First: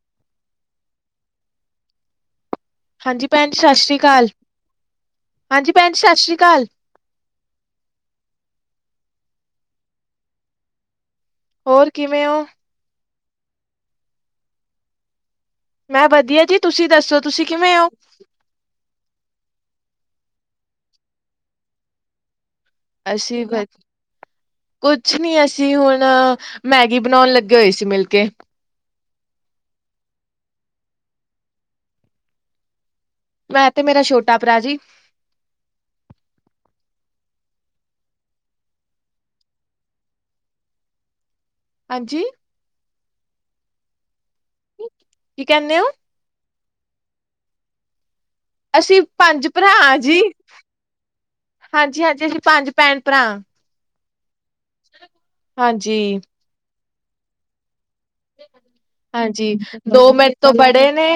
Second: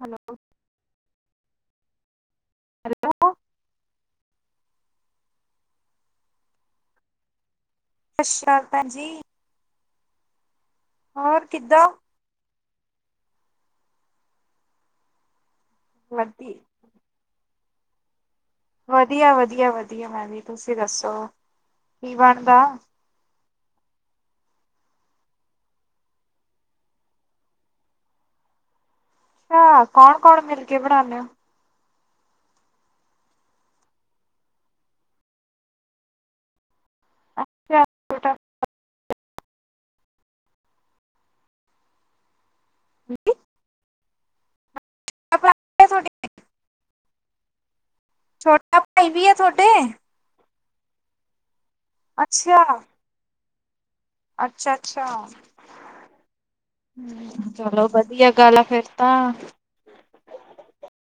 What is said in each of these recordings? Hello. ਹਾਂਜੀ hello ਭੈਣ ਸਤਿ ਸ਼੍ਰੀ ਅਕਾਲ। ਹਾਂਜੀ ਭੈਣ ਜੀ ਸਤਿ ਸ੍ਰੀ ਅਕਾਲ। ਸਤਿ ਸ੍ਰੀ ਅਕਾਲ ਭੈਣ ਜੀ। ਹੋਰ ਕਿਵੇਂ ਹੋ? ਮੈਂ ਵਧੀਆ ਵਧੀ ਜੀ ਤੁਸੀਂ ਦੱਸੋ ਤੁਸੀਂ ਕਿਵੇਂ ਹੋ ਵਧੀਆ ਵਧੀਆ ਵਧੀਆ ਮੈ ਜੀ ਤੁਸੀਂ ਦੱਸੋ ਕੀ ਬਣਦਾ ਅਸੀਂ ਵ ਕੁਛ ਨੀ ਅਸੀਂ ਹੁਣ ਮੈਗੀ ਬਣਾਉਣ ਲੱਗੇ ਹੋਏ ਸੀ ਮਿਲਕੇ ਅੱਛਾ ਕੌਣ ਕੌਣ ਮਿਲ ਕੇ ਬਣਾਉਦੇ ਆ ਮੈਂ ਤੇ ਮੇਰਾ ਛੋਟਾ ਭਰਾ ਜੀ ਅੱਛਾ ਹਾਂਜੀ [inaudible] ਕੀ ਕਹਿੰਦੇ ਹੋ ਤੁਹਾਡੇ ਛੋਟਾ ਅਸੀਂ ਭਾਈ ਵੀ ਹੈ ਪੰਜ ਤੁਹਾਡੇ ਭਰਾ ਜੀ ਹਾਂਜੀ ਹਾਂਜੀ ਅਸੀਂ ਅੱਛਾ ਪੰਜ ਭੈਣ ਭਰਾ ਅੱਛਾ ਅੱਛਾ ਹਾਂਜੀ। ਚਲੋ ਬਸ ਹਾਂਜੀ ਦੋ ਮਿੰਟ ਤੋਂ ਬੜੇ ਨੇ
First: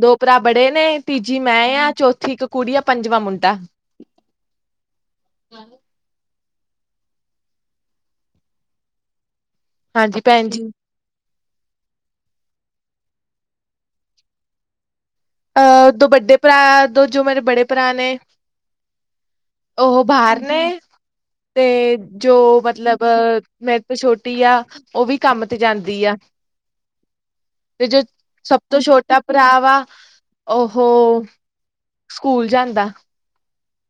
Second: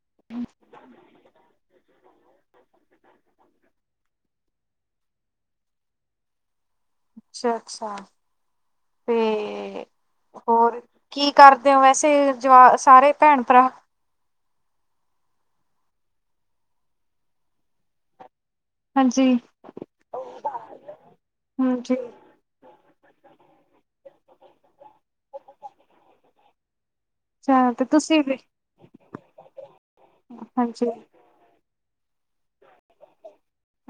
ਦੋ ਭਰਾ ਬੜੇ ਨੇ ਤੀਜੀ ਮੈਂ ਆ ਚੌਥੀ ਠੀਕ ਕੁੜੀੀਆਂ ਪੰਜਵਾਂ ਮੁੰਡਾ ਅੱਛਾ ਅੱਛਾ ਤੇ ਤੇ ਹਾਂਜੀ ਭੈਣ ਜੀ, ਹੋਰ ਕੀ ਕਰਦੇ ਹੋ ਵੈਸੇ ਜਵਾ ਸਾਰੇ ਭੈਣ ਭਰਾ ਅਹ ਦੋ ਵੱਡੇ ਭਰਾ ਦੋ ਜੋ ਮੇਰੇ ਬੜੇ ਭਰਾ ਨੇ ਹਾਂਜੀ ਉਹ ਬਾਹਰ ਨੇ ਤੇ ਹਾਂਜੀ ਜੋ ਮਤਲਬ ਮੇਰੇ ਤੋਂ ਛੋਟੀ ਆ ਉਹ ਵੀ ਕੰਮ ਤੇ ਜਾਂਦੀ ਆ ਅੱਛਾ ਤੇ ਜੋ ਤੁਸੀਂ ਵੀ ਸਭ ਤੋਂ ਛੋਟਾ ਭਰਾ ਵਾ। ਹਾਂਜੀ ਉਹ ਸਕੂਲ ਜਾਂਦਾ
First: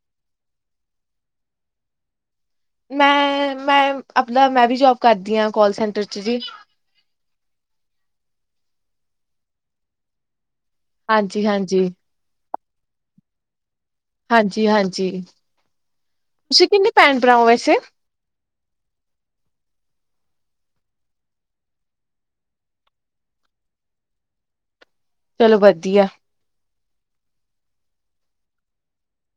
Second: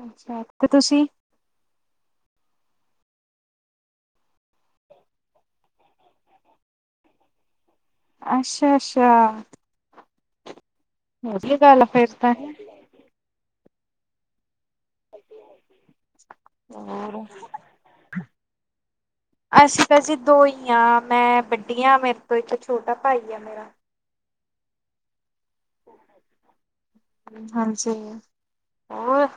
ਅੱਛਾ ਤੇ ਤੁਸੀਂ ਮੈਂ ਮੈਂ ਆਪਣਾ ਮੈਂ ਵੀ ਜੋਬ ਕਰਦੀ ਹਾਂ ਕੋਾਲ ਸੈਂਟਰ ਚ ਜੀ [inaudible] ਅੱਛਾ ਅੱਛਾ ਹਾਂਜੀ ਵਧੀ ਗੱਲ ਆ ਹਾਂਜੀ ਫੇਰ ਤਾਂ ਹਾਂਜੀ ਹਾਂਜੀ ਤੁਸੀਂ ਕਿੰਨੇ ਭੈਣ ਭਰਾਓ ਵੈਸੇ [inaudible] ਅੱਸੀਂ ਭਾਜੀ ਦੋ ਹੀ ਹਾਂ ਮੈਂ ਵੱਡੀ ਹਾਂ ਮੇਰੇ ਤੋਂ ਇੱਕ ਛੋਟਾ ਭਾਈ ਆ ਮੇਰਾ ਚਲੋ ਵਧੀਆ ਹਾਂਜੀ ਹੋਰ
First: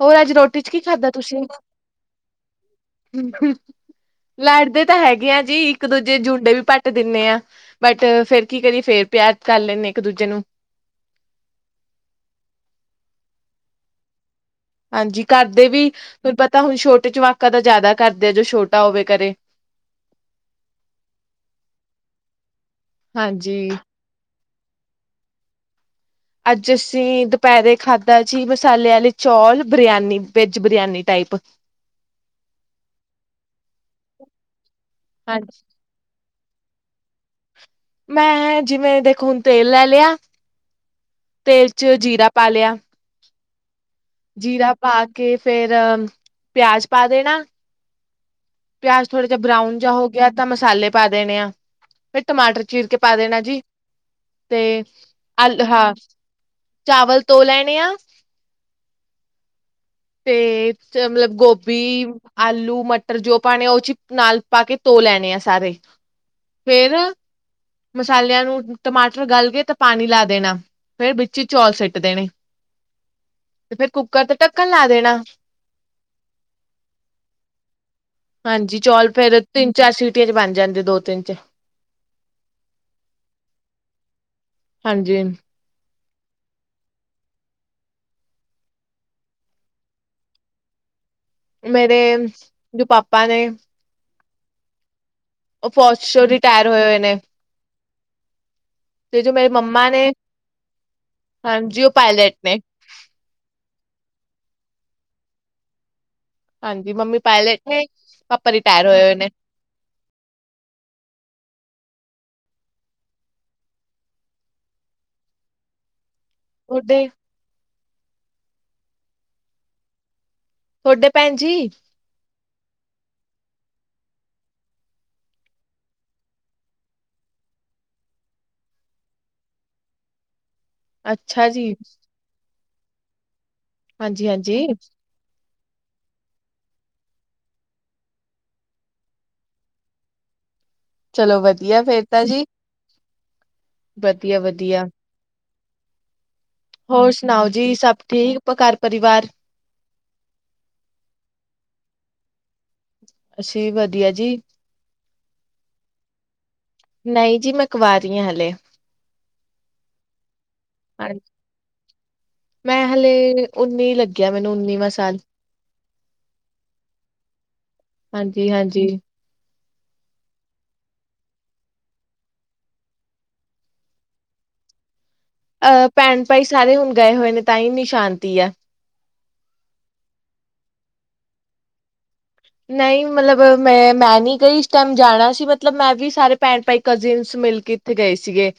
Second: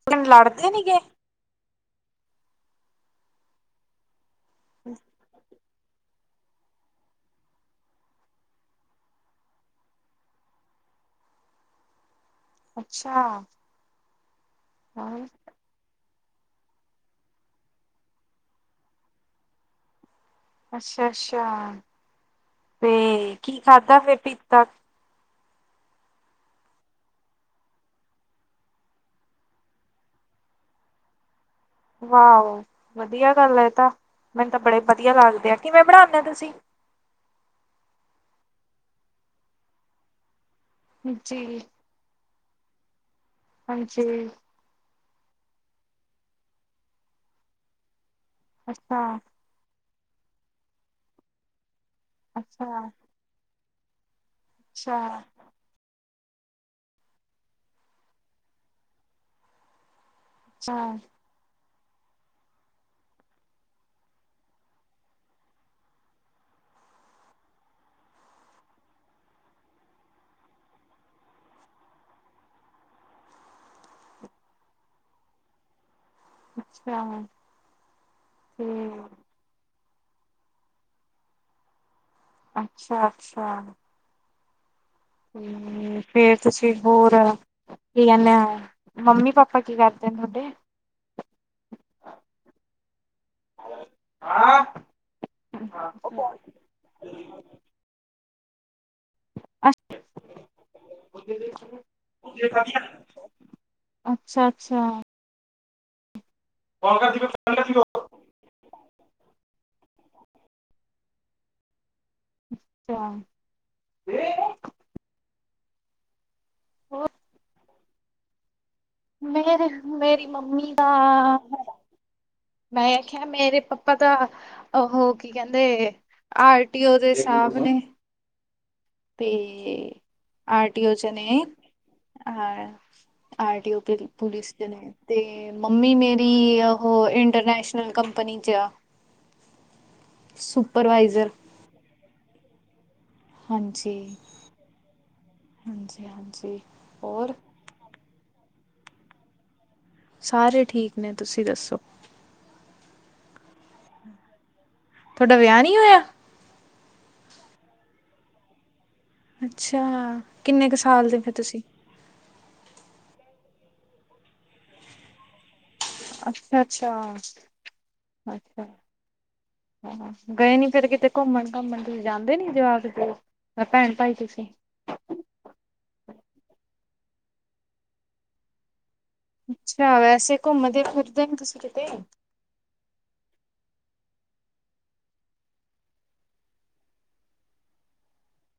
ਹੋਰ ਅੱਜ ਰੋਟੀ ਚ ਲੜਦੇ ਕੀ ਨੀ ਗੇ ਖਾਧਾ ਤੁਸੀਂ ਹ ਲੜਦੇ ਤਾਂ ਹੈਗੇ ਆ ਜੀ ਇੱਕ ਦੂਜੇ ਜੁੰਡੇ ਵੀ ਭੱਟ ਦਿੰਦੇ ਆ ਬਟ ਫੇਰ ਕੀ ਕਰੀਏ ਫੇਰ ਪਿਆਰ ਕਰ ਲੈਂਦੇ ਇੱਕ ਦੂਜੇ ਨੂੰ [inaudible] ਅੱਛਾ ਹਾਂਜੀ ਘਰਦੇ ਵੀ ਹੁਣ ਪਤਾ ਹੁਣ ਛੋਟੇ ਚਮਾਕ ਤਾਂ ਜ਼ਿਆਦਾ ਕਰਦੇ ਆ ਜੋ ਛੋਟਾ ਹੋਵੇ ਅੱਛਾ ਅੱਛਾ ਤੇ ਕੀ ਹਾਂਜੀ। ਖਾਧਾ ਫਿਰ ਪੀਤਾ ਅੱਜ ਅਸੀਂ ਦੁਪਹਿਰੇ ਖਾਧਾ ਜੀ ਮਸਾਲੇ ਵਾਲੀ ਚੌਲ ਬਰਿਆਨੀ ਵੇਜ ਬਰਿਆਨੀ ਟਾਈ [inaudible] ਵਾਓ ਵਧੀਆ ਗੱਲ ਏ ਤਾਂ ਮੈਨੂੰ ਤਾਂ ਬੜੇ ਵਧੀਆ ਲੱਗਦੇ ਆ ਹਾਂਜੀ। ਕਿਵੇਂ ਬਣਾਉਦੇ ਤੁਸੀਂ ਮੈਂ ਜਿਵੇਂ ਦੇਖੋ ਹੁਣ ਤੇਲ ਲੈ ਲਿਆ ਜੀ ਤੇਲ ਚ ਜੀਰਾ ਪਾ ਲਿਆ ਹਾਂਜੀ ਜੀਰਾ ਪਾ ਕੇ ਫੇਰ ਪਿਆਜ ਪਾ ਦੇਣਾ ਪਿਆਜ ਅੱਛਾ-ਅੱਛਾ-ਅੱਛਾ-ਅੱਛਾ। ਥੋੜ੍ਹਾ ਜਿਹਾ ਬਰਾਊਨ ਹੋਗੇ ਤਾਂ ਮਸਾਲੇ ਪਾ ਦੇਣੇ ਆ ਫਿਰ ਟਮਾਟਰ ਚੀਰ ਕੇ ਪਾ ਦੇਣਾ ਜੀ ਤੇ ਅਲ ਹਾਂ, ਚਾਵਲ ਧੋ ਲੈਣੇ ਆ। ਤੇ ਮਤਲਬ ਗੋਭ ਬੀ ਆਲੂ ਮਟਰ ਜੋ ਪਾਣੇ ਆ ਉਹ ਚੀ ਨਾਲ ਪਾ ਕੇ ਧੋ ਲੈਣੇ ਆ ਸਾਰੇ, ਫੇਰ ਮਸਾਲਿਆਂ ਨੂੰ ਟਮਾਟਰ ਗਲ ਗੇ ਤਾਂ ਪਾਣੀ ਲਾ ਦੇਣਾ। ਫੇਰ ਵਿੱਚ ਚੌਲ ਸਿੱਟ ਦੇਣੇ, ਤੇ ਫੇਰ ਕੁੱਕਰ ਤੇ ਢੱਕ ਕਲ ਲਾ ਦੇਣਾ, ਅੱਛਾ, ਹਾਂਜੀ, ਚੌਲ ਫਿਰ ਤਿੰਨ ਚਾਰ ਸੀਟੀਆਂ ਚ ਬਣ ਜਾਂਦੇ ਦੋ ਤਿੰਨ ਚ ਅੱਛਾ-ਅੱਛਾ, ਹਾਂਜੀ ਹੂੰ, ਫੇਰ ਤੁਸੀਂ ਹੋਰ ਕੀ ਕਹਿੰਨੇ ਆ ਮੰਮੀ ਪਾਪਾ ਕੀ ਕਰਦੇ ਨੇ ਤੁਹਾਡੇ? ਮੇਰੇ ਜੋ ਪਾਪਾ ਨੇ, ਆਂ, ਉਹ ਫੌਜ ਚੋਂ ਰਿਟਾਇਰ ਹੋਏ-ਹੋਏ ਨੇ, ਤੇ ਜੋ ਮੇਰੀ ਮੰਮਾ ਨੇ, ਹਾਂਜੀ ਉਹ ਪਾਇਲਟ ਨੇ ਅੱਛਾ-ਅੱਛਾ, ਹਾਂਜੀ, ਮੰਮੀ ਪਾਇਲਟ ਹੈ ਪਾਪਾ ਰਿਟਾਇਰ ਹੋਏ-ਹੋਏ ਨੇ, ਅੱਛਾ ਵੇ, ਥੋਡੇ ਮੇਰੇ-ਮੇਰੀ ਮੰਮੀ ਦਾ, ਤੁਹਾਡੇ ਭੈਣ ਜੀ ਮੈਂ ਆਖਿਆ ਮੇਰੇ ਪਾਪਾ ਤਾਂ ਉਹ ਕੀ ਕਹਿੰਦੇ ਆਰਟੀਓ ਦੇ ਸਾਬ ਨੇ [inaudible] ਤੇ, ਆਰਟੀਓ ਚ ਨੇ ਅੱਛਾ ਜੀ। ਹ ਆਰ ਓ ਪੁਲਿਸ ਚ ਹਾਂਜੀ-ਹਾਂਜੀ। ਨੇ ਤੇ, ਮੰਮੀ ਮੇਰੀ ਉਹ ਇੰਟਰਨੈਸ਼ਨਲ ਕੰਪਨੀ ਚ ਆ। ਸਪ ਚਲੋ ਵਧੀਆ ਫੇਰ ਤਾਂ ਜੀ, ਵਧੀਆ-ਵਧੀਆ, ਹਾਂਜੀ-ਹਾਂਜੀ, ਹੋਰ ਸੁਣਾਓ? ਜੀ ਸਭ ਠੀਕ ਘਰ ਪਰਿਵਾਰ? ਸਾਰੇ ਠੀਕ ਨੇ, ਤੁਸੀਂ ਦੱਸੋ? ਅਸੀਂ ਵਧੀਆ ਜੀ, ਤੁਹਾਡਾ ਵਿਆਹ ਨਹੀਂ ਹੋਇਆ? ਨਹੀਂ ਜੀ ਮੈਂ ਕਵਾਰੀ ਆਂ ਹਲੇ, ਅੱਛਾ, ਕਿੰਨੇ ਕੁ ਸਾਲ ਦੇ ਹਾਂਜੀ ਫਿਰ ਤੁਸੀਂ? ਮੈਂ ਹਲੇ ਉੱਨੀ ਲੱਗਿਆ ਮੈਨੂੰ ਉੱਨੀਵਾਂ ਸਾਲ, ਅੱਛਾ-ਅੱਛਾ, ਹਾਂਜੀ-ਹਾਂਜੀ, ਗਏ ਨੀ ਫਿਰ ਕਿਤੇ ਘੁੰਮਣ ਘਾਮਣ ਤੁਸੀਂ ਜਾਂਦੇ ਨੀ ਜਵਾਕ? ਮੈਂ ਭੈਣ ਭਾਈ ਤੁਸੀਂ? ਅਹ ਭੈਣ ਭਾਈ ਸਾਰੇ ਹੁਣ ਗਏ, ਹੋਏ ਨੇ ਤਾਂ ਹੀ ਐਨੀ ਨਿਸ਼ਾਂਤੀ ਹੈ। ਅੱਛਾ, ਵੈਸੇ ਘੁੰਮਦੇ ਫਿਰਦੇ ਨੇ ਤੁਸੀਂ ਕਿਤੇ? ਨਹੀਂ ਮਤਲਬ ਮੈਂ-ਮੈਂ ਨੀ ਕਈ ਇਸ ਟਾਈਮ ਜਾਣਾ ਸੀ, ਮਤਲਬ ਮੈਂ ਵੀ ਸਾਰੇ ਭੈਣ ਭਾਈ ਕਜ਼ਨ ਮਿਲ ਕੇ ਇੱਥੇ ਗਏ ਸੀਗੇ।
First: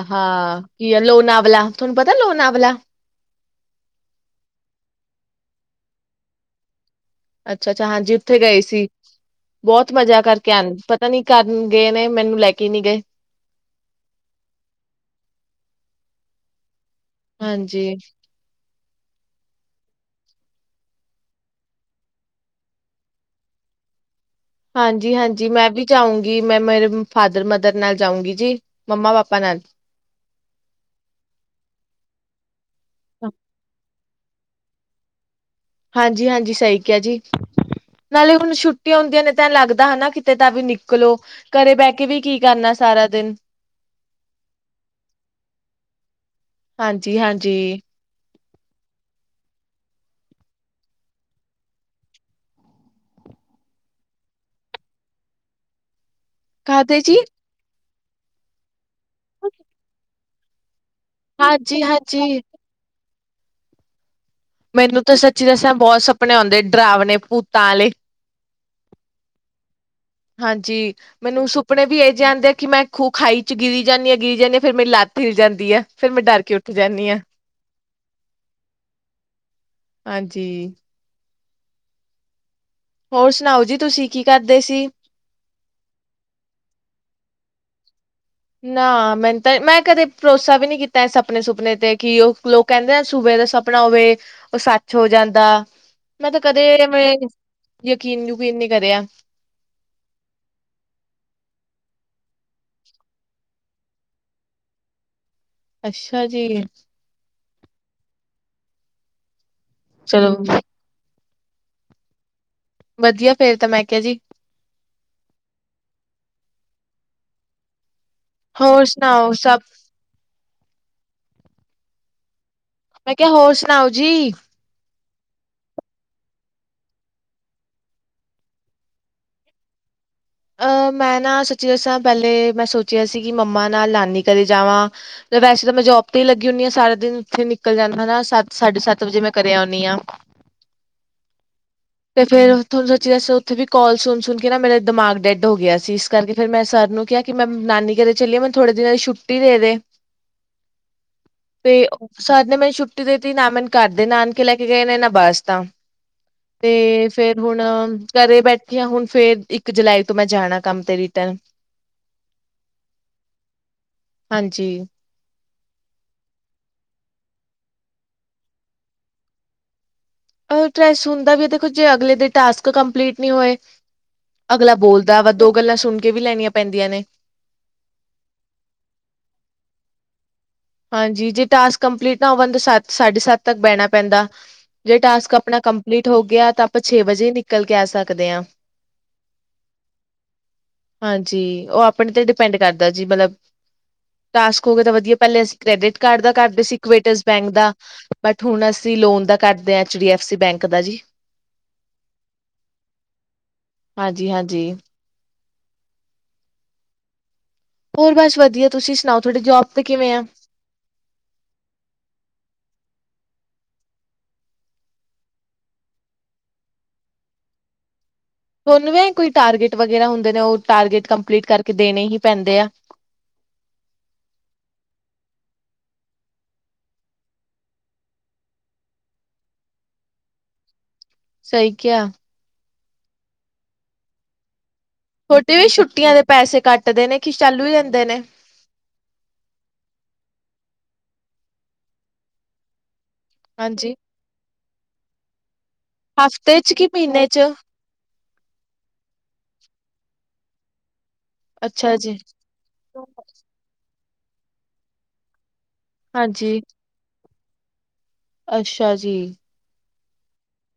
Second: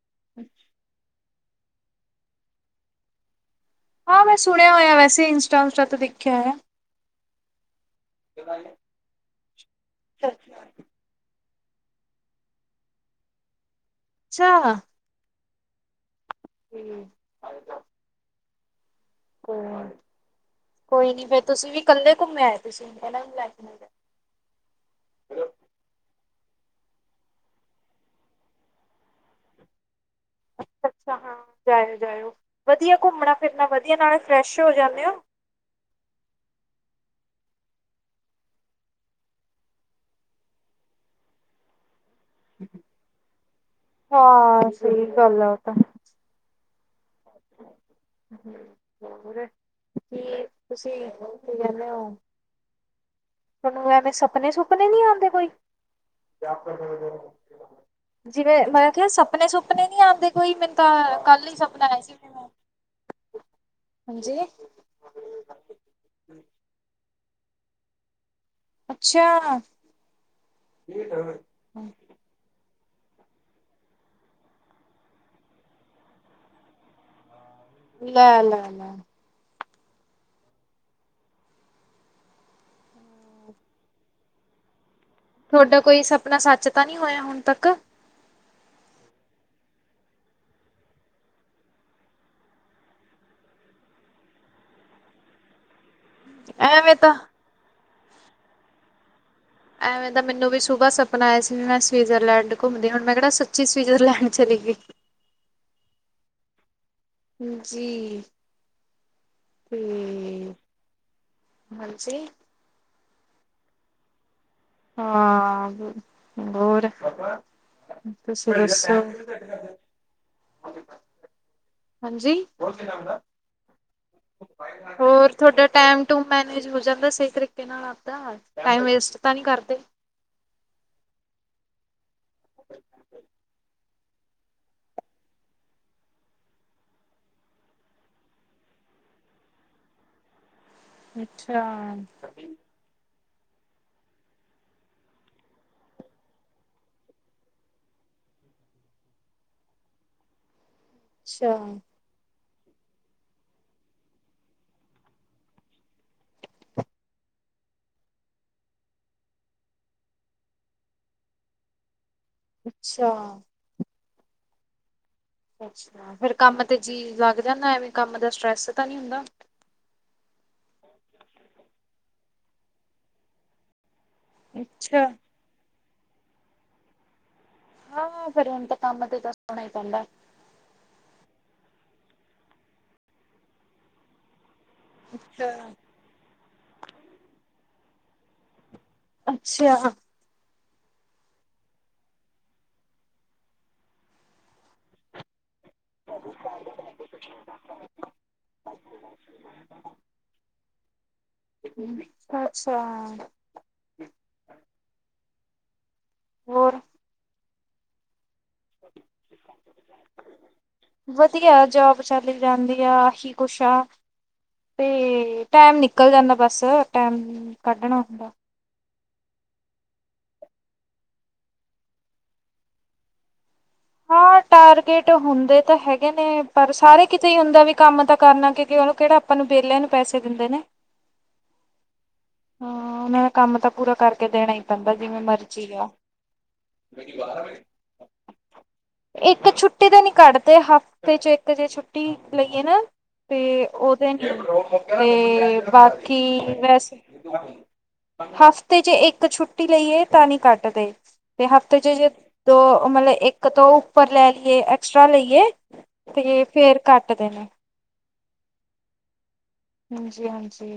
ਆਹੋ ਕੀ ਆ ਲੋਨਾਵਲਾ ਤੁਹਾਨੂੰ ਪਤਾ ਲੋਨਾਵਲਾ, ਹਾਂ ਮੈਂ ਸੁਣਿਆ ਹੋਇਆ, ਵੈਸੇ ਹੀ ਇੰਸਟਾ ਉੰਸਟਾ ਤੋਂ ਦੇਖਿਆ ਹੈ। ਅੱਛਾ-ਅੱਛਾ, ਹਾਂਜੀ ਉੱਥੇ ਗਏ ਸੀ ਬਹੁਤ ਮਜਾ ਕਰਕੇ ਆ ਪਤਾ ਨੀ ਕਰ ਗਏ ਨੇ ਮੈਨੂੰ ਲੈ ਕੇ ਨੀ ਗਏ। ਅੱਛਾ, ਹੂ ਹਾਂਜੀ ਹੋਰ ਕੋਈ ਨੀ ਫੇਰ ਤੁਸੀਂ ਵੀ ਇਕੱਲੇ ਘੁੰਮਿਆ ਆਏ ਤੁਸੀਂਹ ਲ ਹਾਂਜੀ ਹਾਂਜੀ ਮੈਂ ਵੀ ਜਾਊਂਗੀ, ਮੈਂ ਮੇਰੇ ਫਾਦਰ ਮਦਰ ਨਾਲ ਜਾਊਂਗੀ ਜੀ ਮੰਮਾ ਪਾਪਾ ਨਾਲ। ਹੈ ਨ ਅੱਛਾ ਅੱਛਾ ਹਾਂ ਜਾਇਓ ਜਾਇਓ, ਵਧੀਆ ਘੁੰਮਣਾ ਫਿਰਨਾ ਵਧੀਆ ਨਾਲ ਫਰੈਸ਼ ਹੋ ਜਾਂਨੇ ਆਂ ਹਾਂਜੀ ਹਾਂਜੀ ਸਹੀ ਕਿਹਾ ਜੀ ਨਾਲੇ ਹੁਣ ਛੁੱਟੀਆਂ ਹੁੰਦੀਆਂ ਨੇ, ਤਾ ਲੱਗਦਾ ਹੈਨਾ, ਕਿਤੇ ਤਾਂ ਵੀ ਨਿਕਲੋ, ਘਰੇ ਬਹਿਠ ਕੇ ਵੀ ਕੀ ਕਰਨਾ ਸਾਰਾ ਦਿਨ ਹਾਂ ਸਹੀ ਗੱਲ ਹਾਂਜੀ, ਹਾਂਜੀ ਹੂ ਰੇ ਕੀ ਤੁਸੀਂ ਕੀ ਕਹਿੰਨੇ ਔ ਤੁਨੂੰ ਐਵੇਂ ਸਪਨੇ ਸੁਪਨ ਨਹੀਂ ਆਉਂਦੇ ਕੋਈ ਕਾਹਦੇ ਜੀ ਜਿਵੇਂ ਮੈਂ ਕਿਹਾ ਸਪਨੇ ਸੁਪਨੇ ਨੀ ਆਉਂਦੇ ਕੋਈ ਮੈਨੂੰ ਤਾਂ ਕੱਲ ਹੀ ਹਾਂਜੀ, ਸੁਪਨਾ ਆਇਆ ਸੀ ਹਾਂਜੀ ਹਾਂਜੀ ਮੈਨੂੰ ਤਾਂ ਸੱਚੀ ਦੱਸਿਆ ਬਹੁਤ ਸੁਪਨੇ ਆਉਂਦੇ, ਡਰਾਵਣੇ ਭੂਤਾਂ ਵਾਲੇ। ਅੱਛਾ ਹਾਂਜੀ ਮੈਨੂੰ ਸੁਪਨੇ ਵੀ ਇਹ ਜਾਣਦੇ ਆ ਕਿ ਮੈਂ ਖੂਹ ਖਾਈ ਚ ਗਿਰੀ ਜਾਂਦੀ ਹ ਗਿਰੀ ਜਾਂਦੀ ਹਾਂ, ਫਿਰ ਮੇਰੀ ਲੱਤ ਫਿਰ ਜਾਂਦੀ ਆ, ਫਿਰ ਮੈਂ ਡਰ ਕੇ ਉੱਠ ਜਾਂਦੀ ਹਾਂ। ਲੈ ਲੈ ਲੈ ਹਾਂਜੀ ਹੋਰ ਸੁਣਾਓ ਜੀ ਤੁਸੀਂ, ਕੀ ਕਰਦੇ ਸੀ ਤੁਹਾਡਾ ਕੋਈ ਸਪਨਾ ਸੱਚ ਤਾਂ ਨਹੀਂ ਹੋਇਆ, ਹੁਣ ਤੱਕ ਨਾ ਮੈਨੂੰ ਤਾਂ ਮੈਂ ਕਦੇ ਭਰੋਸਾ ਵੀ ਨੀ ਕੀਤਾ, ਇਸ ਸਪਣੇ ਸੁਪਨੇ ਤੇ ਕਿ ਉਹ ਲੋਕ ਕਹਿੰਦੇ ਨੇ ਸੂਬੇ ਦਾ ਸਪਨਾ ਹੋਵੇ, ਉਹ ਸੱਚ ਹੋ ਜਾਂਦਾ ਮੈਂ ਤਾਂ ਕਦੇ ਐਵੇਂ ਮ ਤਾਂ ਯਕੀਨ, ਯਕੀਨ ਨਹੀਂ ਕਰਿਆ ਐਵੇਂ ਦਾ ਮੈਨੂੰ ਵੀ ਸੁੂਬਾ ਸਪਨਾ ਆਇਆ ਸੀ ਵੀ ਮੈਂ ਸਵਿਜਰਲੈਂਡ ਘੁੰਮਦੀ ਹੁਣ, ਮੈਂ ਕਿਹੜਾ ਸੱਚੀ ਸਵਿਜਰਲੈਂਡ ਚਲੀ ਗਈ। ਅੱਛਾ ਜੀ ਜੀ ਚਲੋ ਤੇ ਹਾਂਜੀ ਵਧੀਆ ਫੇਰ ਤਾਂ, ਮੈਂ ਕਿਹਾ ਜੀ ਹਾਂ, ਹੋਰ ਤੁਸੀਂ ਹੋਰ ਦੱਸੋ, ਸੁਣਾਓ ਸਭ ਹਾਂਜੀ ਮੈਂ ਕਿਹਾ ਹੋਰ ਸੁਣਾਓ ਜੀ ਹੋਰ ਤੁਹਾਡਾ ਟਾਈਮ ਟੂ ਮੈਨੇਜ ਹੋ ਜਾਂਦਾ ਸਹੀ ਤਰੀਕੇ ਨਾਲ ਆਪਦਾ, ਟਾਈਮ ਵੇਸਟ ਤਾਂ ਨਹੀਂ ਕਰਦਾ। [unintelligible] ਆਹ ਮੈਂ ਨਾ ਸੱਚੀ ਦੱਸਾਂ ਪਹਿਲੇ ਮੈਂ ਸੋਚਿਆ ਸੀ ਕਿ ਮੰਮਾ ਨਾਲ ਨਾਨੀ ਕਦੇ ਜਾਵਾਂ, ਵੈਸੇ ਤਾਂ ਮੈਂ ਜੋਬ ਤੇ ਹੀ ਲੱਗੀ ਹੁੰਦੀ ਹਾਂ, ਸਾਰਾ ਦਿਨ ਉੱਥੇ ਨਿਕਲ ਜਾਂਦਾ ਨਾਂ, ਸੱਤ ਸਾਡੇ ਸੱਤ ਵਜੇ ਮੈਂ ਕਰਰੇ ਆਉਂਣੀ ਹਾਂ। [inaudible] ਅੱਛਾ। ਤੇ ਫੇਰ ਤੁਹਾਨੂੰ ਸੱਚੀ ਦੱਸੋ ਉੱਥੇ ਵੀ ਕਾਲ ਸੁਣ ਸੁਣ ਕੇ ਨਾ ਮੇਰੇ ਦਿਮਾਗ ਡੈਡ ਹੋ ਗਿਆ ਸੀ ਇਸ ਕਰਕੇ ਫਿਰ ਮੈਂ ਸਰ ਨੂੰ ਕਿਹਾ, ਕਿ ਮੈਂ ਨਾਨੀ ਕਦੇ ਚੱਲੀਏ ਮੈਨੂੰ ਥੋੜੇ ਦਿਨਾਂ ਦੀ ਛੁੱਟੀ ਦੇ ਅੱਛਾ ਤੇ ਸਾਰੇ ਨਾ ਮੈਨੂ ਛੁੱਟੀ ਦੇਤੀ, ਨਾ ਮੈਨੂੰ ਘਰ ਦੇ ਨਾ ਆਣ ਕੇ ਲੈ ਕੇ ਗਏ ਨੇ, ਨਾ ਬੱਸ ਤਾਂ ਤੇ ਫੇਰ ਹੁਣ ਘਰੇ ਬੈਠੇ ਆ ਹੁਣ ਫੇਰ ਇੱਕ ਜੁਲਾਈ ਤੂੰ ਮੈਂ ਜਾਣਾ ਕੰਮ ਤੇ ਅੱਛਾ। ਹਾਂਜੀ। ਅੱਛ ਫਿਰ ਕੰਮ ਤੇ ਜੀ ਲੱਗ ਜਾਂਦਾ ਐਵੇ ਕੰਮ ਦਾ ਸਟਰ੍ਰੈਸ ਤਾਂ ਨਹੀਂ ਹੁੰਦਾ? ਅਗਲੇ ਟਾਸਕ ਕੰਪਲੀਟ ਨੀ ਹੋਏ। ਅਗਲਾ ਅੱਛਾ ਬੋਲਦਾ ਵਾ ਦੋ ਗੱਲਾਂ ਸੁਣ ਕੇ ਵੀ ਲੈਣੀਆਂ ਪੈਂਦੀਆਂ ਨੇ ਹਾਂ ਫਿਰ ਹੁਣ ਤਾਂ ਕੰਮ ਤੇ ਤਾਂ ਸਣਾ ਹੀ ਪੈਂਦਾ ਹਾਂਜੀ ਜੇ ਟਾਸਕ ਕੰਪਲੀਟ ਨਾ ਹੋਵਣ ਸੱਤ ਸਾਢੇ ਸੱਤ ਤੱਕ ਬਹਿਣਾ ਪੈਂਦਾ ਜੇ ਟਾਸਕ ਅੱਛਾ। ਆਪਣਾ ਕੰਪਲੀਟ ਹੋ ਗਿਆ ਤਾਂ ਆਪਾਂ ਛੇ ਵਜੇ ਨਿਕਲ ਕੇ ਆ ਸਕਦੇ ਆ। ਅੱਛਾ। ਹਾਂਜੀ ਉਹ ਆਪਣੇ ਤੇ ਡਿਪੈਂਡ ਕਰਦਾ ਜੀ ਮਤਲਬ ਟਾਸਕ ਹੋ ਗਏ ਤਾਂ ਵਧੀਆ ਪਹਿਲੇ ਅਸੀਂ ਕ੍ਰੈਡਿਟ ਕਾਰਡ ਦਾ ਕਰਦੇ ਸੀ ਇਕੁਟਸ ਬੈਂਕ ਦਾ ਬਟ ਹੁਣ ਅਸੀਂ ਲੋਨ ਦਾ ਕਰਦੇ ਹਾਂ H D F C bank ਦਾ ਜੀ। ਅੱਛਾ। ਹਾਂਜੀ-ਹਾਂਜੀ ਹੋਰ ਹੋਰ ਬਸ ਵਧੀਆ ਤੁਸੀਂ ਸੁਣਾਓ ਤੁਹਾਡੇ ਜੋਬ ਤੇ ਕਿਵੇਂ ਆ ਵਧੀਆ ਜੋਬ ਚੱਲ ਜਾਂਦੀ ਆ ਆਹੀ ਕੁੁਸ਼ਾ ਅਤੇ ਟਾਈਮ ਨਿਕਲ ਜਾਂਦਾ ਬਸ ਟਾਈਮ ਕੱਢਣਾ ਹੁੰਦਾ ਨ ਕੋਈ ਟਾਰਗੇਟ ਵਗੈਰਾ ਹੁੰਦੇ ਨੇ ਉਹ ਟਾਰਗੇਟ ਕੰਪਲੀਟ ਕਰਕੇ ਦੇਣੇ ਹੀ ਪੈਂਦੇ ਆ [inaudible] ਹਾਂ ਟਾਰਗੇਟ ਹੁੰਦੇ ਤਾਂ ਹੈਗੇ ਨੇ, ਪਰ ਸਾਰੇ ਕਿਤੇ ਹੁੰਦਾ ਵੀ ਕੰਮ ਤਾਂ ਕਰਨਾ, ਕਿਉਂਕਿ ਉਹਨੂੰ ਕਿਹੜਾ ਆਪਾਂ ਨੂੰ ਵਿਹਲਿਆਂ ਨੂੰ ਪੈਸੇ ਦਿੰਦੇ ਨੇ ਕਿਆ ਹਾਂ ਮੇ ਕੰਮ ਤਾਂ ਪੂਰਾ ਕਰਕੇ ਦੇਣਾ ਪੈਂਦਾ ਜਿਵੇਂ ਤੁਹਾਡੀ ਵੀ ਮਰਜ਼ੀ ਆ। ਛੁੱਟੀਆਂ ਦੇ ਪੈਸੇ ਕੱਟਦੇ ਨੇ ਖ ਚਾਲੂ ਦਿੰਦੇ ਨੇ ਇੱਕ ਛੁੱਟੀ ਤਾਂ ਨਹੀਂ ਕੱਢਦੇ ਹਫ਼ਤੇ ਚ ਇੱਕ ਜੇ ਛੁੱਟੀ ਲਈਏ ਨਾ ਤੇ ਹਾਂਜੀ ਉਹਦੇ ਨ ਤੇ ਬਾਕੀ ਵੈਸੇ ਕਿੰਨੇ ਚ? ਹਫ਼ਤੇ ਜੇ ਇੱਕ ਛੁੱਟੀ ਲਈਏ ਤਾਂ ਨਹੀਂ ਕੱਟਦੇ ਤੇ ਹਫ਼ਤੇ ਚ ਅੱਛਾ ਜੇ ਜੀ ਦੋ ਮਤਲਬ ਇੱਕ ਤੋਂ ਉੱਪਰ ਲੈ ਲਈਏ ਐਕਸਟ੍ਰਰਾ ਲਈਏ ਤੇ ਹਾਂਜੀ ਫੇਰ ਕੱਟ ਦੇ ਨੇ। ਅੱਛਾ ਜੀ। ਹਾਂਜੀ-ਹਾਂਜੀ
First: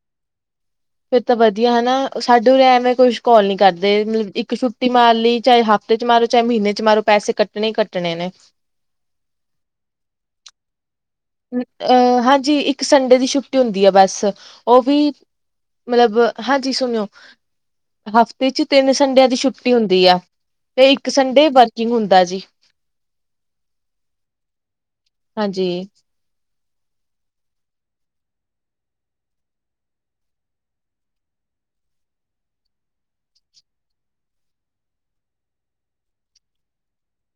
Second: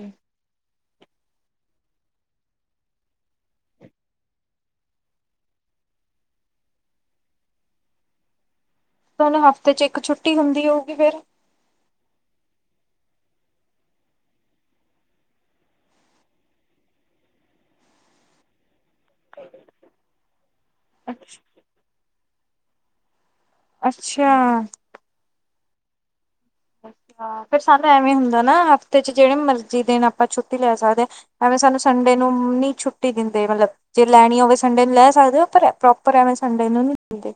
ਫੇਿਰ ਤਾਂ ਵਧੀਆ ਹਨਾ ਸਾਡੇ ਐਵੇਂ ਕੁਛ ਕਲ ਨੀ ਕਰਦੇ ਮਤਲਬ ਇੱਕ ਛੁੱਟੀ ਮਾਰ ਲਈ ਚਾਹੇ ਹ ਹਫ਼ਤੇ ਚ ਮਾਰੋ ਚਾਹੇ ਮਹੀਨੇ ਚ ਮਾਰੋ ਪੈਸੇ ਕੱਟਣੇ ਹੀ ਕੱਟਣੇ ਨੇ ਤੁਾਨੂੰ ਹਫ਼ਤੇ ਚ ਇੱਕ ਛੁੱਟੀ ਹੁੰਦੀ ਹੋਊਗੀ ਫੇਰ ਅਹ ਹਾਂਜੀ ਇੱਕ ਸੰਡੇ ਦੀ ਛੁੱਟੀ ਹੁੰਦੀ ਆ ਬਸ ਉਹ ਵੀ ਮਤਲਬ ਹਾਂਜੀ ਸੁਣਿਓ ਹਫ਼ਤੇ ਚ ਤਿੰਨ ਸੰਡਿਆਂ ਦੀ ਛੁੱਟੀ ਹੁੰਦੀ ਆ ਤੇ ਇੱਕ ਸੰਡੇ ਵਰਕਿੰਗ ਹੁੰਦਾ ਜੀ ਅੱਛਾ ਹਾਂਜੀ ਅੱ ਫਿਰ ਸਾਨੂੰ ਐਵੇਂ ਹੁੰਦਾ ਨਾ ਹਫ਼ਤੇ ਚ ਜਿਹੜੇ ਮਰਜ਼ੀ ਦਿਨ ਆਪਾਂ ਛੁੱਟੀ ਲੈ ਸਕਦੇ ਹਾਂ ਐਵੇਂ ਸਾਨੂੰ ਸੰਡੇ ਨੂੰ ਨਹੀਂ ਛੁੱਟੀ ਦਿੰਦੇ ਮਤਲਬ ਜੇ ਲੈਣੀ ਹੋਵੇ ਸੰਡੇ ਨੂੰ ਲੈ ਸਕਦੇ ਹੋ ਪਰ ਪ੍ਰੋਪਰ ਐਵੇਂ ਸੰਡੇ ਸੰਡੇ ਨੂੰ ਨੀ ਦਿੰਦੇ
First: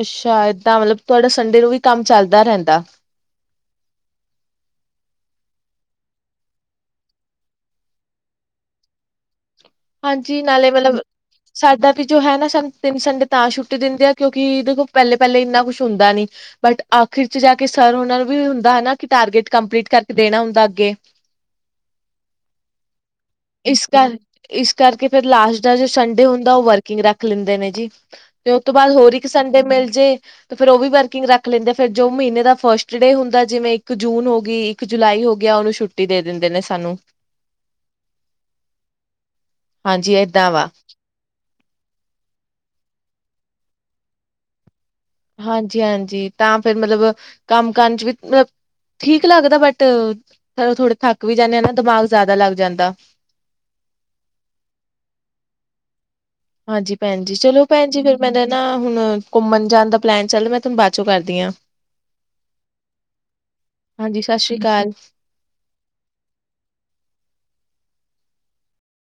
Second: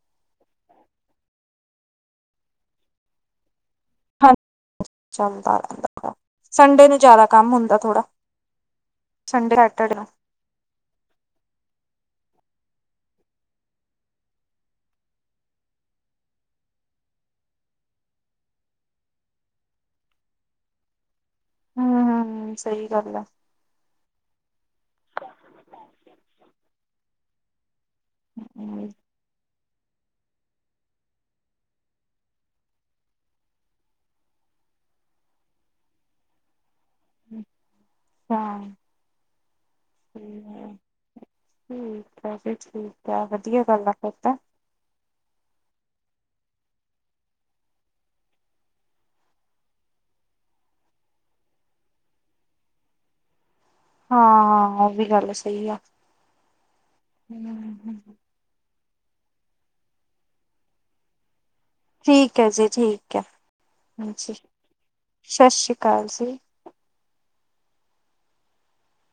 ਅੱਛਾ ਏਦਾਂ ਮਤਲਬ ਤੁਹਾਡਾ ਸੰਡੇ ਨੂੰ ਵੀ ਕੰਮ ਚੱਲਦਾ ਰਹਿੰਦਾ ਚੱਲਦਾ ਰਹਿੰਦਾ, ਸੰਡੇ ਨੂੰ ਜ਼ਿਆਦਾ ਕੰਮ ਹੁੰਦਾ ਥੋੜਾ ਸੰਡੇ ਸੈਟਰਡੇ ਨੂੰ ਹਾਂਜੀ, ਨਾਲੇ ਮਤਲਬ ਸਾਡਾ ਵੀ ਜੋ ਹੈ ਨਾ ਸਮਝ ਤਿੰਨ ਸੰਡੇ ਤਾਂ ਛੁੱਟੀ ਦਿੰਦੇ ਆ, ਕਿਉਂਕਿ ਦੇਖੋ ਪਹਿਲੇ-ਪਹਿਲੇ ਇੰਨਾ ਕੁਛ ਹੁੰਦਾ ਨੀ, ਬਟ ਆਖਿਰ ਚ ਜਾ ਕੇ ਸਰ ਉਹਨਾਂ ਨੂੰ ਵੀ ਹੁੰਦਾ ਹੈ ਨਾ ਕਿ, ਟਾਰਗੇਟ ਕੰਪਲੀਟ ਕਰਕੇ ਦੇਣਾ ਹੁੰਦਾ ਅੱਗੇ ਹਮ-ਹਮ। ਸਹੀ ਗੱਲ ਆ ਇਸ ਕਰ ਇਸ ਕਰਕੇ, ਫਿਰ ਲਾਸਟ ਦਾ ਜੋ ਸੰਡੇ ਹੁੰਦਾ, ਉਹ ਵਰਕਿੰਗ ਰੱਖ ਲੈਂਦੇ ਨੇ ਜੀ ਤੇ ਉਸ ਤੋਂ ਬਾਅਦ ਅੱਛਾ ਹੋਰ ਇੱਕ ਸੰਡੇ ਮਿਲ ਫਿਰ ਉਹ ਵੀ ਵਰਕਿੰਗ ਰੱਖ ਲੈਂਦੇ, ਫੇਰ ਜੋ ਮਹੀਨੇ ਦਾ ਫਸਟ ਡੇ ਹੁੰਦਾ, ਜਿਵੇਂ ਇੱਕ ਜੂਨ ਹੋ ਗਈ ਇੱਕ ਜੁਲਾਈ ਹੋ ਗਿਆ, ਉਹਨੂੰ ਛੁੱਟੀ ਦੇ ਦਿੰਦੇ ਨੇ ਸਾਨੂੰ ਹਾਂ ਹਾਂਜੀ ਠੀਕ ਏਦਾਂ ਵਾ ਹੈ ਜੀ ਠੀਕ ਆ, ਵਧੀਆ ਗੱਲ ਆ ਫਿਰ ਤਾਂ ਹਾਂਜੀ-ਹਾਂਜੀ, ਤਾਂ ਫਿਰ ਮਤਲਬ ਕੰਮ ਕਰਨ ਚ ਵੀਤ ਠੀਕ ਲੱਗਦਾ ਬਟ, ਥੋੜੇ ਥੱਕ ਵੀ ਜਾਂਦੇ ਆ ਨਾ, ਦਿਮਾਗ ਜ਼ਿਆਦਾ ਲੱਗ ਜਾਂਦਾ [unintelligible] ਹਾਂ, ਉਹ ਵੀ ਗੱਲ ਸਹੀ ਆ ਹਾਂਜੀ, ਭੈਣ ਜੀ ਚਲੋ ਭੈਣ ਜੀ, ਫੇਰ ਮੈਂਨੇ ਨਾ ਹੁਣ ਘੁੰਮਣ ਜਾਣ ਦਾ ਪਲੈਨ ਚੱਲ ਰਿਹਾ, ਮੈਂ ਤੁਹਾਨੂੰ ਬਾਅਦ ਚੋਂ ਕਰਦੀ ਹਾਂ ਠੀਕ ਹੈ ਜੀ, ਠੀਕ ਹੈ, ਹਾਂਜੀ ਸਤਿ ਸ੍ਰੀ ਅਕਾਲ ਸਤਿ ਸ੍ਰੀ ਅਕਾਲ ਜੀ